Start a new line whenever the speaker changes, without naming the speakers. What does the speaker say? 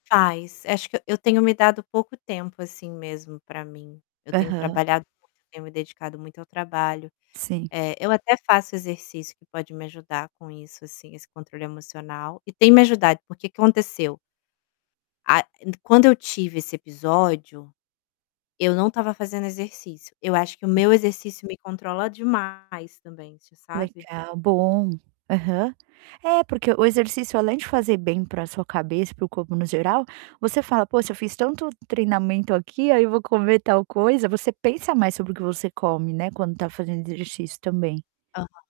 Faz, acho que eu tenho me dado pouco tempo, assim, mesmo para mim, eu tenho
Aham.
trabalhado muito, tenho me dedicado muito ao trabalho.
Sim.
Eh, eu até faço exercício que pode me ajudar com isso, assim, esse controle emocional, e tem me ajudado, por que que aconteceu? A e quando eu tive esse episódio, eu não estava fazendo exercício, eu acho que o meu exercício me controla demais também, assim, sabe?
Legal, bom. Aham. É porque o exercício além de fazer bem para sua cabeça, para o corpo no geral, você fala: "Poxa, eu fiz tanto treinamento aqui, aí vou comer tal coisa", você pensa mais sobre o que você come, né, quando está fazendo exercício também.
Aham.